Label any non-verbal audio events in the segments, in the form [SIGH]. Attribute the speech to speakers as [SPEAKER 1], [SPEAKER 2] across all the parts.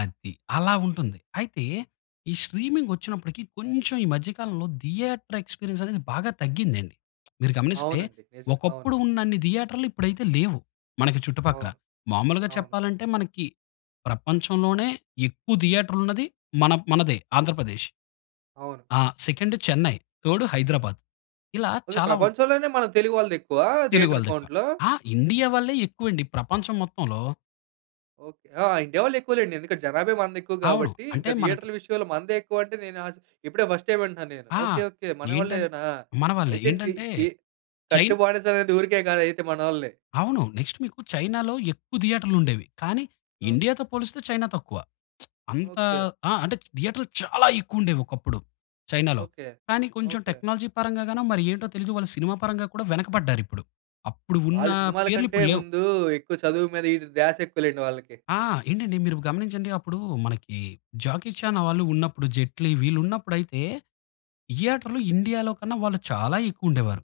[SPEAKER 1] అది. అలావుంటుంది. అయితే ఈ స్ట్రీమింగ్ వచ్చినప్పటికి, కొంచెం ఈ మధ్య కాలంలో థియేటర్ ఎక్స్‌పీరియన్స్ అనేది బాగా తగ్గిందండి. మీరు గమనిస్తే
[SPEAKER 2] అవునండి. నిజమే. అవును.
[SPEAKER 1] ఒకప్పుడు ఉన్నన్ని థియేటర్లు ఇప్పుడైతే లేవు. మనకి చుట్టుపక్కల
[SPEAKER 2] అవును.
[SPEAKER 1] మామూలుగా
[SPEAKER 2] అవును.
[SPEAKER 1] చెప్పాలంటే మనకి ప్రపంచంలోనే ఎక్కువ థియేటర్లున్నది మన మనదే ఆంధ్రప్రదేశ్.
[SPEAKER 2] అవును.
[SPEAKER 1] ఆ! Second Chennai, third Hyderabad. ఇలా
[SPEAKER 2] కొద్దిగ
[SPEAKER 1] చాలా ఉన్
[SPEAKER 2] ప్రపంచంలోనే మన తెలుగు వాళ్ళదెక్కువా?
[SPEAKER 1] తెలుగు
[SPEAKER 2] థియేటర్
[SPEAKER 1] వాళ్ళదెక్కువ.
[SPEAKER 2] కౌంట్‌లో?
[SPEAKER 1] ఆ! ఇండియావాళ్ళే ఎక్కువండి ప్రపంచం మొత్తంలో.
[SPEAKER 2] ఓకే. ఆ! ఇండియా వాళ్ళు ఎక్కువలెండి. ఎందుకంటే జనాభా మనది ఎక్కువ
[SPEAKER 1] అవును.
[SPEAKER 2] కాబట్టి ఇంక
[SPEAKER 1] అంటే మనకి
[SPEAKER 2] థియేటర్లు విషయంలో మనదే ఎక్కువంటే నేను ఆశ్ ఇప్పుడే ఫస్ట్ టైం వింటున్నాను నేను.
[SPEAKER 1] ఆ!
[SPEAKER 2] ఓకే. ఓకే.
[SPEAKER 1] ఏంటన్
[SPEAKER 2] మనవాళ్ళేనా!
[SPEAKER 1] మనవాళ్ళే
[SPEAKER 2] అయితే తి
[SPEAKER 1] ఏంటంటే,
[SPEAKER 2] తి కట్టు
[SPEAKER 1] చైన్
[SPEAKER 2] బానిసనేది ఊరికే కాదు అయితే మనోళ్ళని.
[SPEAKER 1] అవును. నెక్స్ట్ మీకు చైనాలో ఎక్కువ థియేటర్లుండేవి కానీ
[SPEAKER 2] ఓకే.
[SPEAKER 1] ఇండియా‌తో పోలిస్తే చైనా తక్కువ. [SMACKS LIPS] అంత
[SPEAKER 2] ఓకే.
[SPEAKER 1] ఆ! అంటే చ్ థియేటర్లు చాలా ఎక్కువుండేవి ఒకప్పుడు చైనాలో.
[SPEAKER 2] ఓకే.
[SPEAKER 1] కానీ కొంచెం
[SPEAKER 2] ఓకే.
[SPEAKER 1] టెక్నాలజీ పరంగా గానో మరి ఏంటో తెలీదు వాళ్ళు సినిమా పరంగా కూడా వెనకపడ్డారిప్పుడు. అప్పుడు ఉన్న
[SPEAKER 2] వాళ్ళు సినిమాల
[SPEAKER 1] పేర్లు
[SPEAKER 2] కంటే
[SPEAKER 1] ఇప్పుడు లేవు.
[SPEAKER 2] ముందు ఎక్కువ చదువు మీద ఇది ద్యాసెక్కువ‌లెండి వాళ్ళకి.
[SPEAKER 1] ఆ! ఏంటండి మీరు గమనించండి. అప్పుడు మనకి జాకీ చానా వాళ్ళు ఉన్నప్పుడు జైట్లీ వీళ్ళు ఉన్నప్పుడయితే థియేటర్‌లో ఇండియాలో కన్నా చాలా ఎక్కువ ఉండేవారు.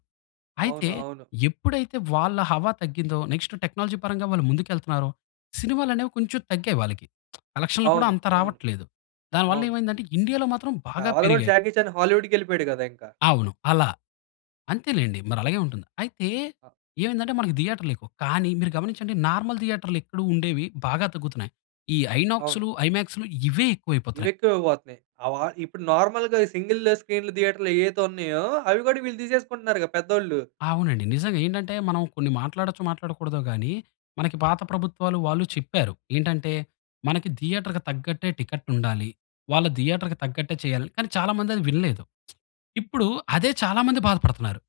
[SPEAKER 1] అయితే
[SPEAKER 2] అవును. అవును.
[SPEAKER 1] ఎప్పుడైతే వాళ్ళ హావా తగ్గిందో నెక్స్ట్ టెక్నాలజీ పరంగా వాళ్ళు ముందుకేళ్తున్నారో సినిమాలనేవి కొంచెం తగ్గాయి వాళ్లకి. [SMACKS LIPS] కలక్షన్లు కూడా
[SPEAKER 2] అవును.
[SPEAKER 1] అంత
[SPEAKER 2] అవును.
[SPEAKER 1] రావట్లేదు దాని వల్ల
[SPEAKER 2] అవును.
[SPEAKER 1] ఏమైందంటే ఇండియాలో మాత్రం
[SPEAKER 2] ఆ!
[SPEAKER 1] బాగా
[SPEAKER 2] వాళ్ళు కూడా
[SPEAKER 1] పెరిగాయి.
[SPEAKER 2] జాకీ చాన్ హాలీవుడ్డుకెళ్ళిపోయాడు కదా! ఇంకా.
[SPEAKER 1] అవును. అలా. అంతేలెండి మరి అలాగే ఉంటుంది. అయితే
[SPEAKER 2] ఆ!
[SPEAKER 1] ఏమైందంటే మనకు థియేటర్లు ఎక్కువ కానీ మీరు గమనించండి నార్మల్ థియేటర్లు ఎక్కడో ఉండేవి బాగా తగ్గుతున్నాయి. ఈ
[SPEAKER 2] అవును.
[SPEAKER 1] ఐనాక్సులు, ఐమాక్సులు ఇవే
[SPEAKER 2] ఇవి
[SPEAKER 1] ఎక్కువైపోతున్నాయి.
[SPEAKER 2] ఎక్కువైపోతున్నాయి. అవ ఇప్పుడు నార్మల్‌గా సింగిల్ స్క్రీన్ల థియేటర్లు ఎయైతే ఉన్నాయో అవి కూడా వీళ్ళు తీసేసుకుంటున్నారు‌గా పెద్దోళ్ళు.
[SPEAKER 1] అవునండి. నిజంగా ఏంటంటే మనం కొన్ని మాట్లాడచ్చో మాట్లాడకూడదో గాని మనకి పాత ప్రభుత్వాలు వాళ్ళు చెప్పారు. ఏంటంటే మనకి థియేటర్‌కి తగ్గట్టే టికెటుండాలి వాళ్ళ థియేటర్‌కి తగ్గట్టే చేయాలి. కానీ, చాలా మంది అది వినలేదు. [SMACKS LIPS] ఇప్పుడు అదే చాలా మంది బాధపడుతున్నారు.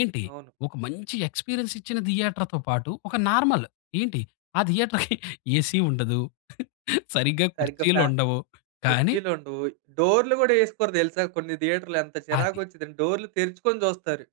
[SPEAKER 1] ఏంటి
[SPEAKER 2] అవును.
[SPEAKER 1] ఒక మంచి ఎక్స్‌పీరియన్స్ ఇచ్చిన థియేటర్‌తో పాటు ఒక నార్మల్ ఏంటి ఆ థియేటర్‌కి ఏసీ ఉండదు, సరిగ్గా
[SPEAKER 2] సరిగ్గా
[SPEAKER 1] కుర్చీలు
[SPEAKER 2] ఫ్యా
[SPEAKER 1] ఉండవు కానీ
[SPEAKER 2] కుర్చీలుండవు. డోర్లు కూడా ఏసుకోరు తెలుసా! కొన్ని థియేటర్‌లో ఎంత చిరాకు
[SPEAKER 1] అది.
[SPEAKER 2] వచ్చిందంటే డోర్లు తెరుచుకొని చూస్తారు.